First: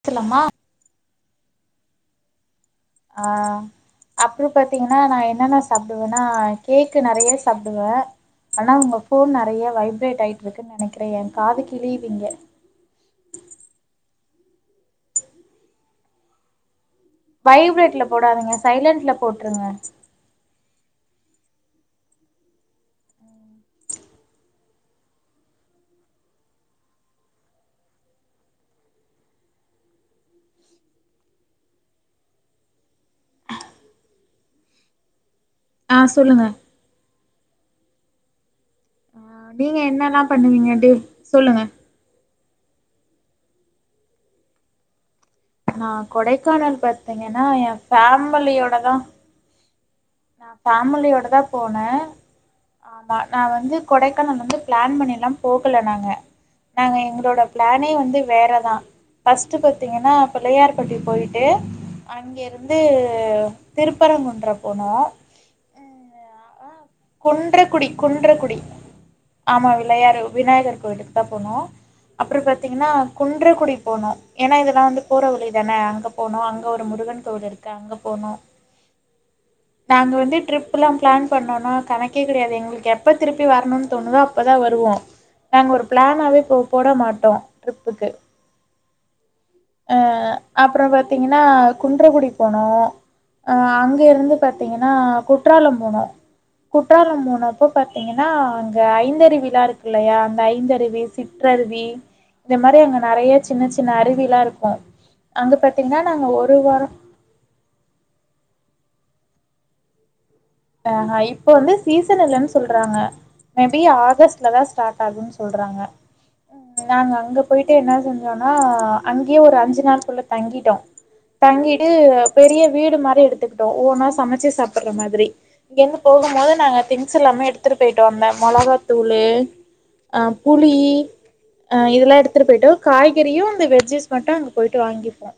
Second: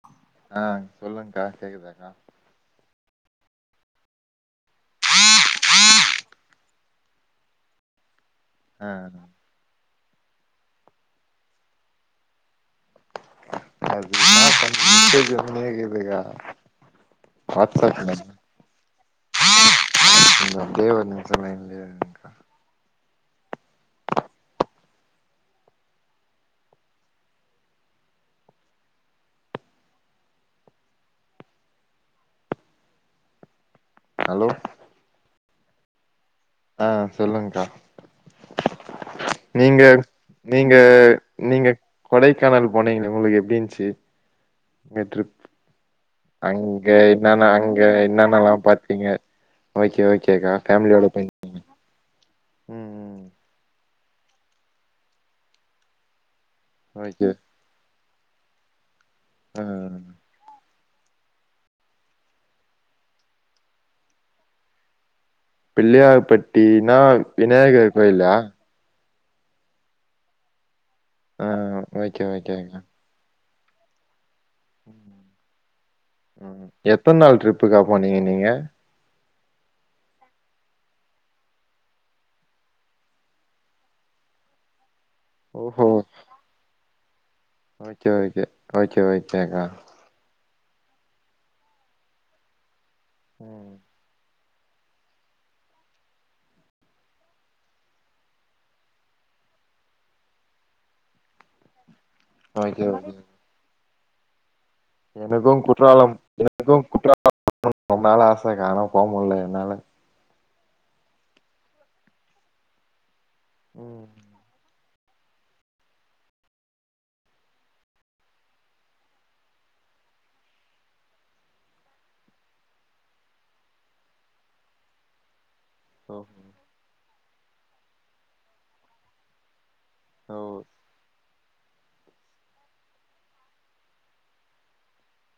த்துலம்மா சொல்லுங்கா கேக்குதாக்கா அ அப்றோ பாத்தீங்கன்னா நா என்னான்ன சாப்டுவனா கேக்கு நறைய சாப்டுவ ஆனா ஆ உங்க ஃபோன் நறைய வைப்ரேட் டயிட்ருக்குன் நெனக்றே எ காது கிழியிது இங்க அது மெசேஜ் வந்துனேக்கிதுக்கா வைப்ரேட்ல போடாதீங்க சைலண்ட்ல போட்ருங்க [unintelligible] ஹலோ அ சொல்லுங்க அ சொல்லுங்க்கா ஆ நீங்க என்னல்லா நீங்க பண்ணுவீங்க டே சொல்லுங்க நீங்க கொடை கேனல் போனீங்களா உங்ளுக்கு எப்டி இந்ச்சி நேற்று நா கொடைக்கானல் அங்க பாத்தீங்கன்னா இன்னானா எ அங்க இன்னானல்லா ஃபேமிலியோட தா பாத்தீங்க ஓகே ஓகே நா அக்கா ஃபேம்லியோட போய்ரு ஆ பா நா வந்து கொடைக்கானலந்து ப்ளான் பண்ண எல்லா போகல நாங்க நாங்க ஓகே எங்ளோட ப்ளானே வந்து வேறதா ஃபஸ்ட்டு ஆ பத்தீங்கன்னா பிள்ளையார் பட்டி போயிட்டு அங்கிருந்து திருப்பரங்குன்றம் போனோ பிள்ளயார்பட்டினா குன்றக்குடி விநாயகர் கோயிலா குன்றக்குடி ஆமா விலையாரு விநாயகர் கோவிலுக்கு தா ஆ போனோ ஓகே அப்ற ஓகேங்க பாத்தீங்கன்னா குன்றக் குடி போனோ ஏனா இதுலா வந்து ம் போற வழி தானே அங்க போனு ம் அங்க ஒரு எத்தன் முருகன் நாள் கோவில் இருக்கு ட்ரிப்புக்கா அங்க போனீங்க போனோ நீங்க நாங்க வந்து ட்ரிப்ல்லா ப்ளான் பண்ணோனா கணக்கே கடையாது எங்ளுக்கு எப்ப திருப்பி வரணுன் தோணுதோ அப்பதா வருவோ நாங்க ஓஹோ ஒரு ப்ளானாவே போ போட மாட்டோ ட்ரிப்புக்கு ஓகே ஓகே ஓகே ஓக்தேக்கா அப்புறொ பாத்தீங்கன்னா குன்றகுடிக் போனோ அ ம் அங்க இருந்து பாத்தீங்கன்னா குற்றாலம் போனோ குற்றாலம் போனோப்போ பாத்தீங்கன்னா அங்க ஐந்தருவில்லா இருக்கு இல்லையா அந்த ஐந்தருவி சிற்றருவி இந்த மாரி அங்க நெறய சின்ன சின் ன்ன அறுவிலா இருக் எனக்கும் குற்றாலம் வாரோ எனக்கும் குற்றாலம் [inaudible] ரொம்ப நாள் ஆசகா ஆனா போ முல என்னால அஹ இப்ப வந்து சீசன் இல்லன்னு சொல்றாங்க மேபி ம் ஆகஸ்ட்லதா ஸ்டார்ட் ஆகும்ன்னு சொல்றாங்க நாங்க அங்க போயிட்டு என்ன செஞ்சோம்னா அங்கேயே ஒரு அஞ்சு நாள்க்குள்ள தங்கிட்டோ தங்கிட்டு பெரிய வீடு மாரி எடுத்துக்கிட்டோ ஓன்னா சமைச்சு சாப்புட்ற மாதிரி இங்க இருந்து ஓ போகும்போது நாங்க திங் ங்செல்லாமே எடுத்துட்டு போயிட்டோ அந்த மொளகாத்தூளு ஆ ஓ புளி அ இதெல்லா எடுத்துட்டு போயிட்டு காய்கறியும் இந்த வெஜ்ஜஸ் மட்டும் அங்க போயிட்டு வாங்கிப்போ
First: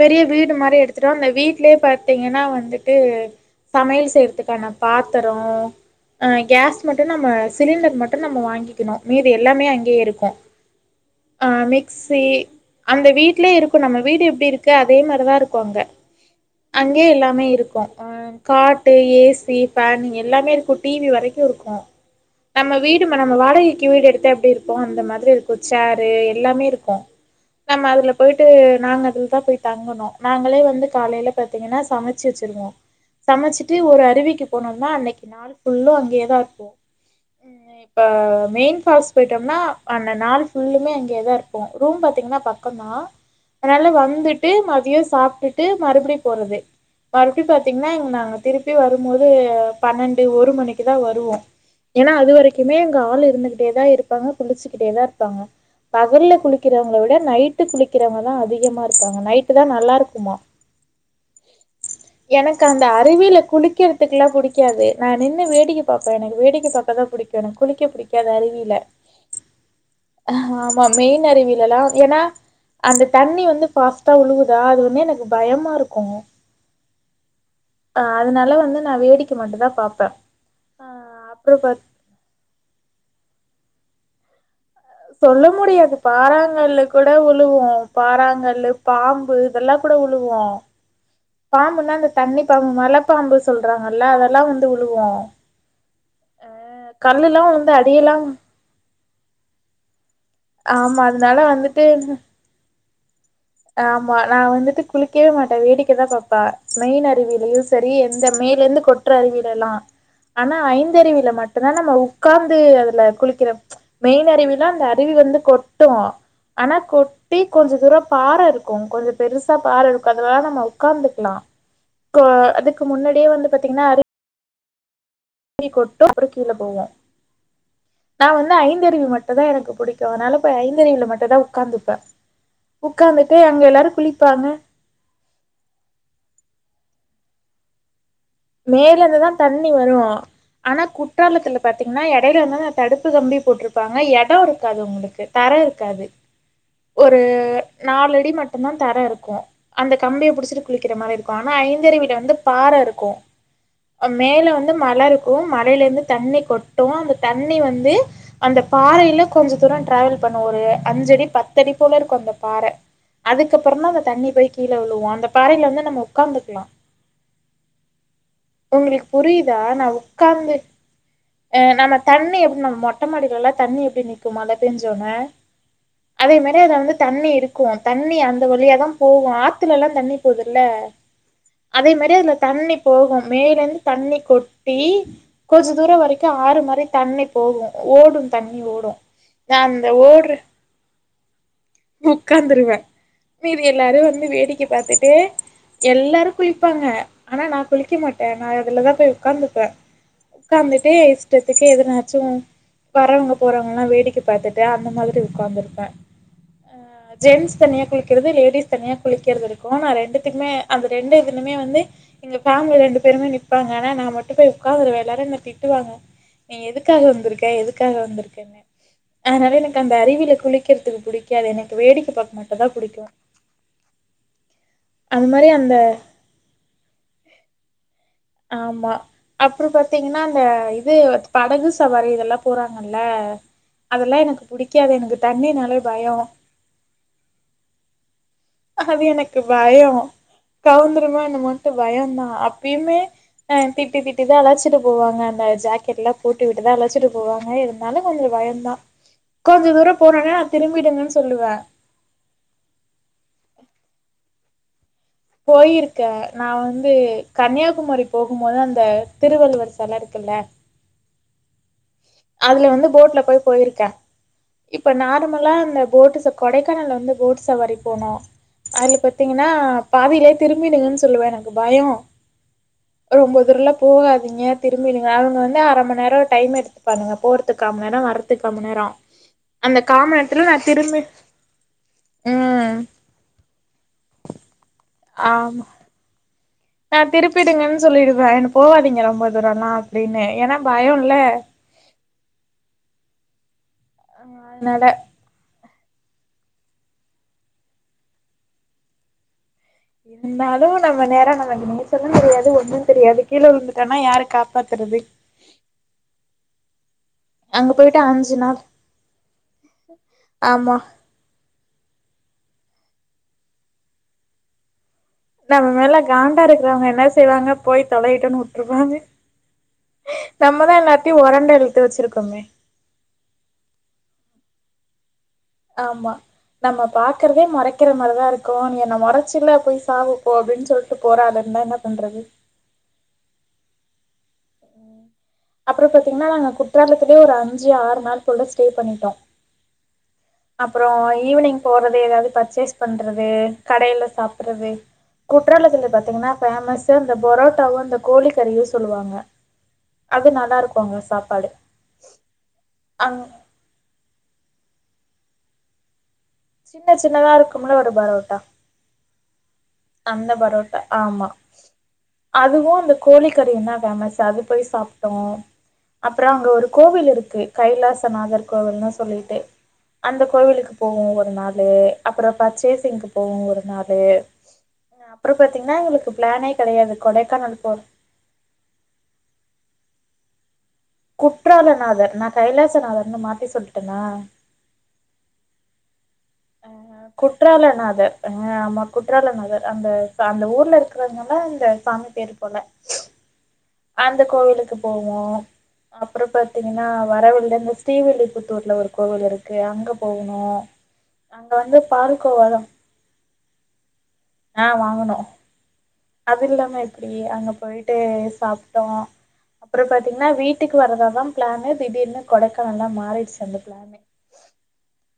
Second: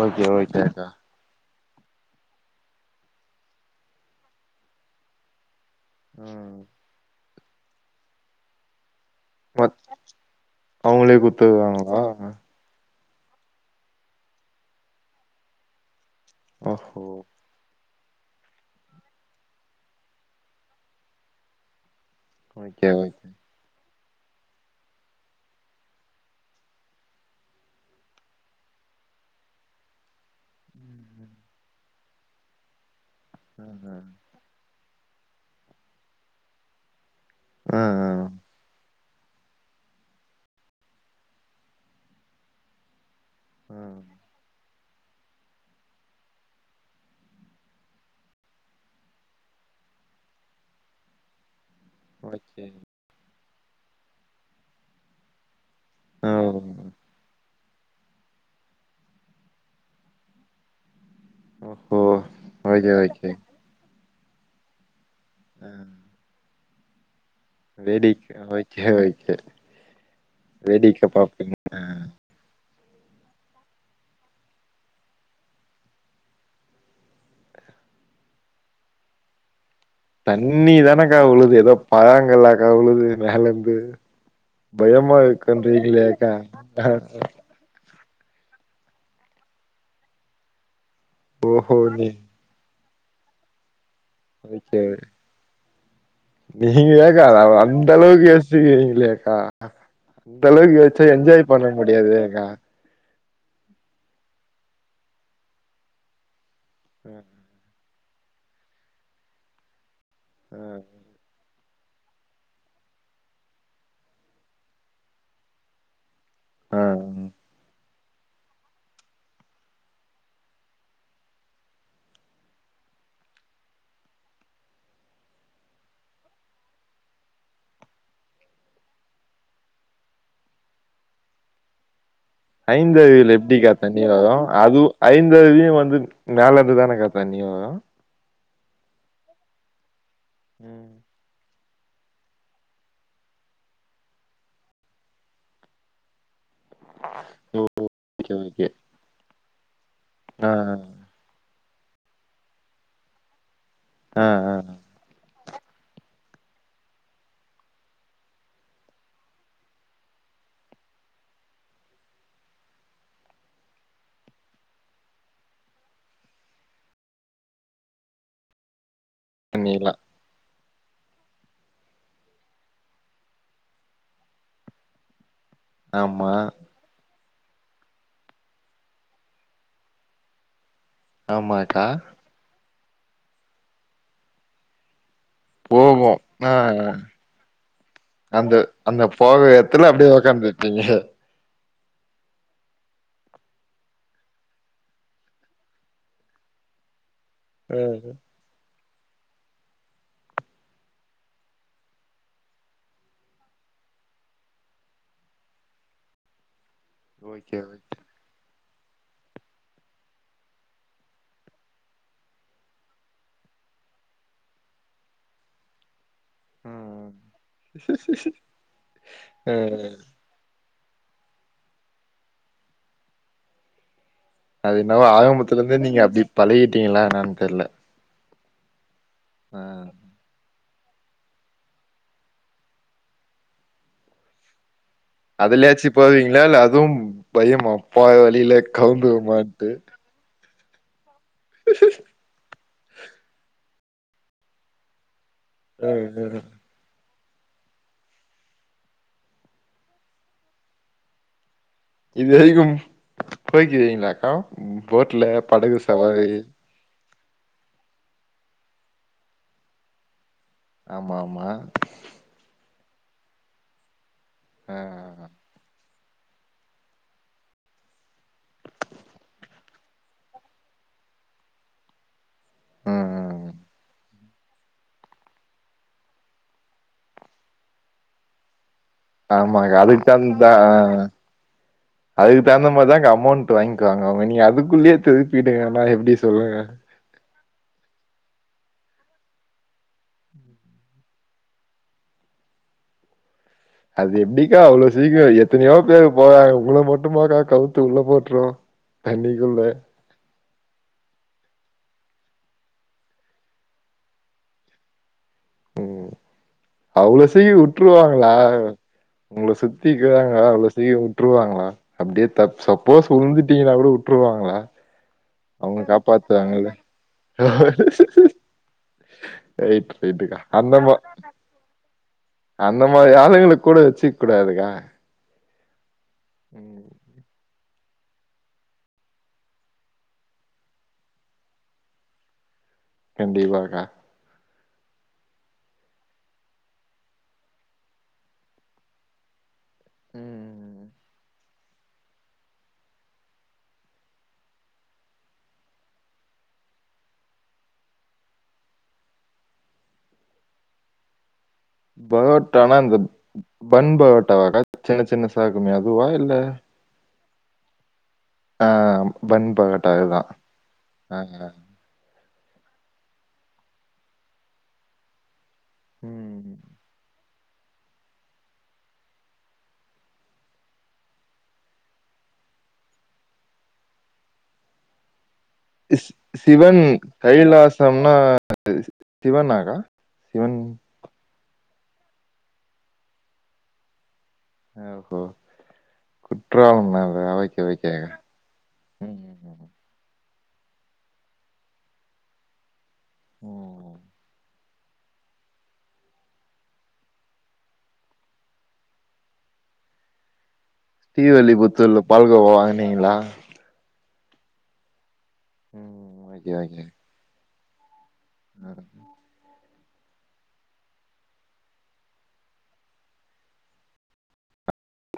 பெரிய ஓகே வீடு மாரி ஓகேக்கா எடுத்துட்டோ அந்த வீட் ட்லயே பார்த்தீங்கன்னா வந்துட்டு சமையல் செய்யிறதுக்கான பாத்தரொ ஆ ம் கேஸ் மட்டு நம்ம சிலிண்டர் மட்டு நம்ம வாங்கிக்கணு மீதி எல்லாமே மத் அங்கேயே இருக்கு அவுங்களே ஆ குத்துவாங்களா மிக்சி அந்த வீட்லயே இருக்கு நம்ம வீடு எப்டி இருக் க்கு அதே மாரிதா இருக்கு அங்க ஓஹோ அங்கே எல்லாமே இருக்கு அ காட்டு ஏ சி ஃபேன் எல்லாமே இருக்கு டிவி வரைக்கு இருக்கு. நம்ம ஓகே வீடுமா ஓகே நம்ம வாடைக் கி வீடெடுத்தா எப்டி இருக்கோ அந்த மாதிரி இருக்கும் சேரு எல்லாமே இருக்கு நம்ம அதுல போயிட்டு நாங்க அதுலதா போய் தங்குணோ நாங்களே வந்து காலையில ம் பா்த்தீங்கன்னா சமைச்சு வச்சிருவோ. சமச்சிட்டு ஒரு ம் அறிவிக்கு போனம் னா அன்னைக்கு நாள் ஃபுல்லு அங்கேயேதா இருப்போ ன்ன இப்ப ம் மெயின் ஃபால்ஸ் போயிட்டம்னா அந்த நாள் ஃபுல்லுமே அங்கேதா இருப்போ ரூம் பாத்தீங்கன்னா பக்கொந்தா அதனால வந்துட் டு மதியொ சாப்டுட்டு மறுபடியு போறது மறுபடியு பாத்தீங்கன்னா நாங்க திருப்பி வரும்போது பன்னெண்டு ஒரு மணிக்குதா வருவோ. ஏன்னா அது ஓகே வரைக்குமே அங்க ஆள் இருந்துக் ட்டேதா இருப்பாங்க குளிச்சுக்கிட்டேதா இருப்பாங்க ஓ பகல்ல குளிக்கிறவங்கள விட நைட் [unintelligible] குளிக்கிறவங்க தா அதிகமா இருப்பாங் க நைட்டு தா நல்லாருக்குமா ஓஹோ எனக்கு அந்த ஓகே ஓகே அருவில குளிக்கிற த்துக்கெலா புடிக்காது நா நின்னு ஆ வேடிக்க பாப்பே எனக்கு வேடிக்க பாக் பாக்க புடிக் எனக்கு குளிக்க வேடிக் புடிக்காது அருவில ஓகே ஓகே ஹ ஆமா வேடிக்க மெயின் பாப்பீங்க. அ அருவிலலாம் ஏன்னா அந்த தண்ணி வந்து ஃபாஸ் டா உழுகுதா அது வந்து எனக்கு பயமா இருக்கு ஆ அதுனால வந்து நா வேடிக்க மட்டும் தா பாப் தண்ணி தானக்கா வுழுது ஏதோ பராங்கல்லாக்கா வுழுது மேலர்ந்து சொல்ல முடியாது பாராங்கல்லு கூட விழுவு பாராங்கல்லு பாம்பு இதல்லா கூட விழுவு ஓஹோ பாம்புன்னா நீ அந்த தண்ணி பாம்பு மழப் பாம்பு சொல்ற நல்லா அதல்லா வந்து ஓகே விழுவு நீங்க ஏக்கா அத அத அந்த அடியெல்லா அளவுக்கு யோசிக்கிறீங்ளே ஆ இந்த அளவுக்கு ஆமா யோச்சா அதனால என்ஜாய் பண்ண வந்துட்டு முடியாதே கா ஆமா நா வந்துட்டு குளிக்கவே மாட்டே வேடிக்க தா பாப்பே மெயின் அருவிலயு சரி எந்த மேலர்ந்து கொட்ற அருவிலல்லா ஆனா ஐந்தருவில மட் டுந்தா நம்ம உக்காந்து அதுல குளிக்கிற ச் மெயின் அருவிலா அந்த அருவி வந்து கொட்டு ஆனா அ கொட்டி கொஞ்ச தூரோ பாற இருக்கு கொஞ்சோ பெருசா பாறை இருக்கு அதுல தா நம்ம உக்காந்துக்கலா கோ அதுக்கு முன்னாடியே வந்து பாத்தீங்கன்னா அரு வி கொட்டு அப்றோ கீழ போவு நா வந்து ஐந்தருவி மட்டுந்தா எனக்கு புடிக்கு அதுனால போய் ஐந்தருவில மட்டுந்தா உக்காந்துப்பே ஐந்தருவில உக்காந்துட்டு எப்டி அங்க கா எல்லாரு தண்ணி வரும் குளிப்பாங்க அது ஐந்தருவியும் வந்து மேலர்ந்து தான கா தண்ணி வரு மேல இருந்துதா தண்ணி வரு ஆனா ம் குட்டாலத்துல பாத்தீங்கன்னா எடேல வந்து அந்த தடுப்பு கம்பி போட்டுருப்பாங்க எடோ இருக்காது உங்களுக்கு தர இருக்காது ஒரு நாலடி ஓகே ஓகே மட்டுந்தா தர இருக்கு அந்த கம்பிய ஆ புடிச்சட்டு குளிக்கிற மாரி இருக்கும் ஆனா ஐந்தருவில வந்து பாற இருக்கும் அ ஆ மேல ஆ வந்து மல இரு ஒம் மலையில இருந்து தண்ணி கொட்டும் அந்த தண்ணி வந்து அந்த பாறையில கொஞ்ச தூரம் டிராவல் பண்ணும் ஒரு அஞ்ச அடி பத்து அடி போல இருக்கும் அந்த பாற அதுக்கப்புறமா அந்த தண்ணி போய் கீழே விழுவோம் அந்த பாறயில வந்து நம்ம ஒக்காந்துக்கலா உங்களுக் புரியுதா நா பண்ணிர்லா உக்காந்து அ நம்ம தண்ணி எப்டி நம்ம மொட்ட மாடிலலா தண்ணி எப்டி நிக்கும் மழ பெஞ்ச ஒனே ஆமா அதே மாரி அத வந்து தண்ணீ இரு க்கும் தண்ணி அந்த வழியாதா போகும் ஆத்துலலா தண்ணி போகுதுல்ல ஆமாக்கா அதே மாரி அதுல தண்ணி போகும் மேலந்து தண்ணி கொட்டி கொஞ்ச தூரோ போகு வரைக்கும் ஆ ஆறு மாரி ஆ தண்ணி போகும் ஓடும் அந்த தண்ணி ஓடும் அந்த போக நா அந்த எத்துல அப்டியே ஓடுற உக்காந்துருப்பீங்க ஒக்காந்துருவேன் மீதி எல்லாரு வந்து வேடிக்கை பாத்துட்டு எல்லாரு குளிப்பாங்க ஆனா நா குளிக்க ம் மாட்டேன் நா அதுலதா போய் ஒக்காந்துப்பேன் ஒக்காந்துட்டே இஷ்டத்துக்கு எதனாச்சும் வரவங்க போறவங்கல்லா வேடிக்கை பாத்துட்டு அந்த மாதிரி உக்காந்துருப்பேன் அ ஓகே ஜென்ட்ஸ் தனியா ஓகே குளிக்கறது லேடிஸ் தனியா குளிக்கிறது இருக்கும் நான் ரெண்டுத்துக்குமே அந்த ரெண்டு இதுலுமே வந்து இங்க பேபமிலி ரெண்டு பேருமே நிற்பாங்க ஆனா நானமட்டும் போய் உட்காந்துடுவன் என்னை திட்டுவாங்க நீ எதுக்காக ம் வந்திருக்க எதுக்காக வந்திருக்கேன்னு அதனால எனக்கு அந்த ம் அறிவியில குளிக்க பக்கிறதுக்கு பழ்ப்டிக்காது எனக்கு வேடிக்கை பக்க மாட்டு தான் பிடிக்கும் அது என்னாவோ மாதிரி ஆரம்பத்துல அந்த இருந்தந்து நீங்க அப்படி பழகிட்டீங்களா என்னானு தெரில ஆமா அப்பு ற பாத்தீங்கன்னா அந்த படகு சவாரி இதெல்லாம் போறாங்கல்ல அதெல்லாம் எனக்கு புடிக்கும் அதுலயாச்சும் போவீங்களா இல்ல அதுவும் பயம்மா போர வழியில கவர்ந்துடுமானுட்டு கவுந்து என்னமோனுட்டு பயம் தான் இப்பயுமே ஆ திட்டி திட்டி தான் அழைச்சிட்டு போவாங்க ம் ஜக்கெட்ளாம் போட்டு ம் போட்டுஞஉ விட்டுதான் அலச்சிட்டு போவாங்க இருந்தாலும் கொஞ்சம் பயம்தான் கொஞ்சம் தூரம் போனோனே நான் திரும்பிடுங்கன்னு சொல்லுவேன் இது வரைக்கும் போய்யிருக்கிங்களா அக்கா போயிருக்கேன் நான் வந்து கன்னியாகுமரி போகும்போது அந்த திருவள்ளுவர் சில இருக்குல்ல ஆமா ஆமா அதுல வந்து போட்ல போய் போயிருக்கே ஆ இப்ப ஆ. நார்மலா அந்த போட்டு சப் கொடைக்கானல்ல வந்து போட் சவாரி போனோ அதுல பாத்திங்கன்னா பாதீல்யே திரும்பிடுங்கன் சொல்லுவே எனக்கு பயோ ம் ம் ரொம்போ தூரல போகாதிங்க திரும்பிடுங்க அவுங்க வந்து அர மண் நேரோ டைம் எடுத்து பண்ணுவ போறதுக்கு கா ம நேரோ வரதுக் கா மண் நேரோ ஆமாகா அந்த கா அதுக் மண் நேரத்துல தகுந்துதா நா ஆ திரும்பி அதுக்கு தகுந்த ம் மார் தாங்க அமௌண்ட்டு வாய்ன்க்குவாங்க அவுங்க நீ அதுக்குள்ளயே ஆமா திருப்பிடுங்கனா எப்டி சொல்லுங்க நா திருப்பிடுங்கன் சொல்லிடுவே எனக் போவாதீங்க ரொம்ப தூரம் லா அப்டீன்னு ஏன்னா பயோ ல்ல அது எப்டிக்கா அவ்ளோ சீக்கிரோ எத்தினியோ [unintelligible] போராங்க உங்கள மட்டும்மாக்கா கவுத்து உள்ள போட்ருவா தண்ணிக்குள்ள இருந்தாலு நம்ம நேரோ நமக்கு நீச்சலு தெரியாது ஒண்ணு தெரியாது கீழே விழுந்துட்டன்னா யாரு காப்பாத்துறது அவ்ளோ [unintelligible] அங்க போயிட்டு வுட்ருவாங்களா அஞ்சு நாள் உங்கள சுத்திக்குதாங்கா அவ்ளோ ஆமா [unintelligible] வுட்ருவாங்களா அப்டியே தப் சசப் போஸ் உழுந்துட்டீங்னாகூட உட்ருவாங்களா நம்ம மேல காண்டா இருக்றவங்க என்ன செய்வாங்க போய் தொலையிட்டுனு உட்ருவாங்க ரைட்டு ரைட்டுக்கா அந்த மா எல்லாத்தையு ஒரண்ட இழுத்து வச்சிருக்கோமே அந்த மாரி ஆளுங்க கூட வெச்சுக் கூடாதுக்கா ஆமா நம்ம ம் பாக்குறதே மொறை க்கிற மாரிதா இருக்கோ நீ என்ன மொறச்சில போய் சாவு போ அப்டின் சொல்ட்டு போற ஆளு இருந்தா என்ன பண்றது கண்டிப்பாகா அப்றோ பாத்தீங்ன்னா நாங்க குற்றாலத்துலேயே ஒரு அஞ்சு ஆறு நாள் போல ஸ்டே பண்ணிட்டோ ம் அப்பறோ ஈவினிங் போறது எதாவ்து பர்ச்சேஸ் பண்றது கடையில சாப்பட்றது குற்றாலத்துல பாத்தீங்ன்னா ஃபேமஸ் இந்த பொரோட்டாவு அந்த கோழிக்கறியு சொல்லுவாங்க அது நல்லாருக்கோ அங்க சாப்பாடு பரோட்டானா இந்த அங் பன் பரோட்டாவா கா சின்ன சின்னசா இர்க்குமே அதுவா இல்ல சின்ன சின்னதா இருக்கும்ல ஒரு பரோ அ ம் பன் பரோட்டா அதுதான் அந்த பரோட்டா ஆமா ஆ அதுவு அந்த கோழி கறியுதா ஃபேமஸ் அது போய் சாப்ட்டோ அப்பறோ அங்க ம். ஒரு கோவில் இருக்கு கைலாசநாதர் கோவில்னு சொல்லிட்டு அந்த கோவிலுக்கு போவோ ஒரு நாளு அப்பற பர்சேசிங்கு போவோ ஒரு நாளு அப்றோ பாத்தீங்கன்னா எங்களுக்கு சி பிளானே சிவன் கெடையாது கொடைக்கானல் போற கைலாசம்னா அது சிவனா கா சிவன் குற்றாலநாதர் நா கைலாசநாதர்னு மாத்தி சொல்ட்டனா ஆ போ ஆஹ் குற்றாலனாதர் ஆ ஆமா ம், ம், ம். குற்றாலநாதர் அந்த த அந்த ஊர்ல இருக்கிறத்னால அந்த சாமி பேரு போல ம். அந்த கோவிலுக்கு போவோ அப்றொ பாத்திங்கனா வர வழ்ல இந்த ஸ்ரீவில்லிபுத்தூர்ல ஒரு கோவில் இருக்கு அங்க போகனூ ஸ்ரீவில்லிபுத்தூர்ல பால்கோவா வாங்குனீங்ளா ஆ வாங்குனோ அது ஓகே, இல்லாம எப்டி அங்க பொயிட்டே சா ஆ அப்றொ பாத்திங்னா வீட்டுக்கு வரதாதா ப்ளானு திடீர்னு கொடைக்கானலா மாறிடுச்சி அந்த ப்ளானே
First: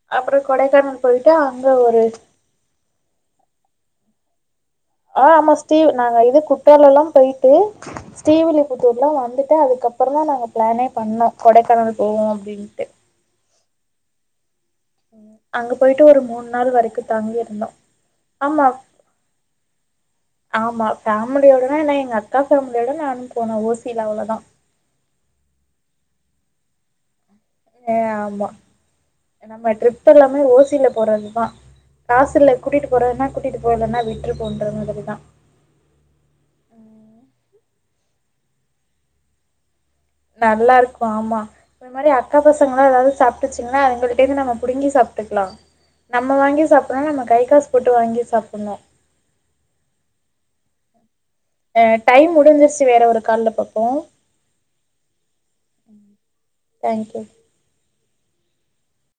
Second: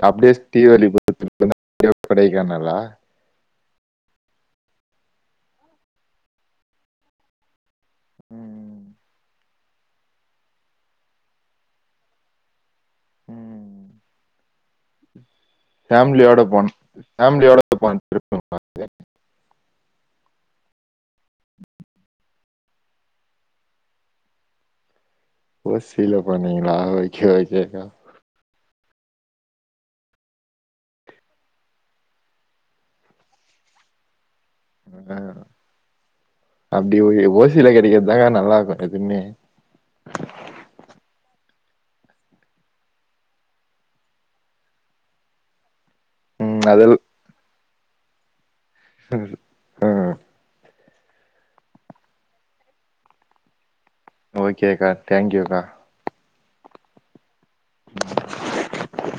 அப்டியே ஸ்ரீவலிபு அங்க [unintelligible] ஒரு கொடைக்கானலா ஆ ஆமா ஶ்ரீ நாங்க இது குற்றாலொல்லா பொய்ட்டு ம், ஸ்ரீவிலீபுத்தூர்லா வந்து ட்டு அதுக்கப்றதா நாங்க பிளானே பண்ணோ கொடைக்கானலு போவோ அப்டின்ட்டு ம். உ [inaudible] அங்க பொய்ட்டு ஒரு ஃபேமிலியோட மூணு போன நாள் வரைக்கு தங்கி ஃபேமிலியோட இருந்தோ போன ட்ரிப்பு. ஆமா ஆமா ஃபேமிலியோடனா எனா எங்க அக்கா ஃபேம்லியோட நானு போனே ஓசில அவ்ளொதா ஓசில‌ போனிங்ளா ஓகே ஓக் கேகா ஏ ஆமா நம்ம ட்ரிப் எல்லாமே ஓசில போறதுதா காசில்ல கூட்டிட்டு போறதுனா கூட்டிட்டு போ இல்லனா விட்ரு போன்ற மாதிரிதா வெங்காயொ அப்டி ஒய் ஓசில கெடைக்கத் தாங்க நல்லாக்கு டெதுமே நல்லாருக்கு ஆமா அது மாரி அக்கா பசங்களா ஏதாவ்து சாப்ட்டுச்சுங்னா அதுங்கள்டெந்து நம்ம புடுங்கி சாப்டுக்லா நம்ம ம். வாங்கி சாப்டொனா நம்ம கை காஸ் போட்டு வாங்கி சாப்புட்னு ஆஹ் ஆ டைம் முடிஞ்சிர்சி வேற ஒரு கால்ல பாப் ஓகே கா தேங்க் யூ கா தேங்க்யூ [unintelligible]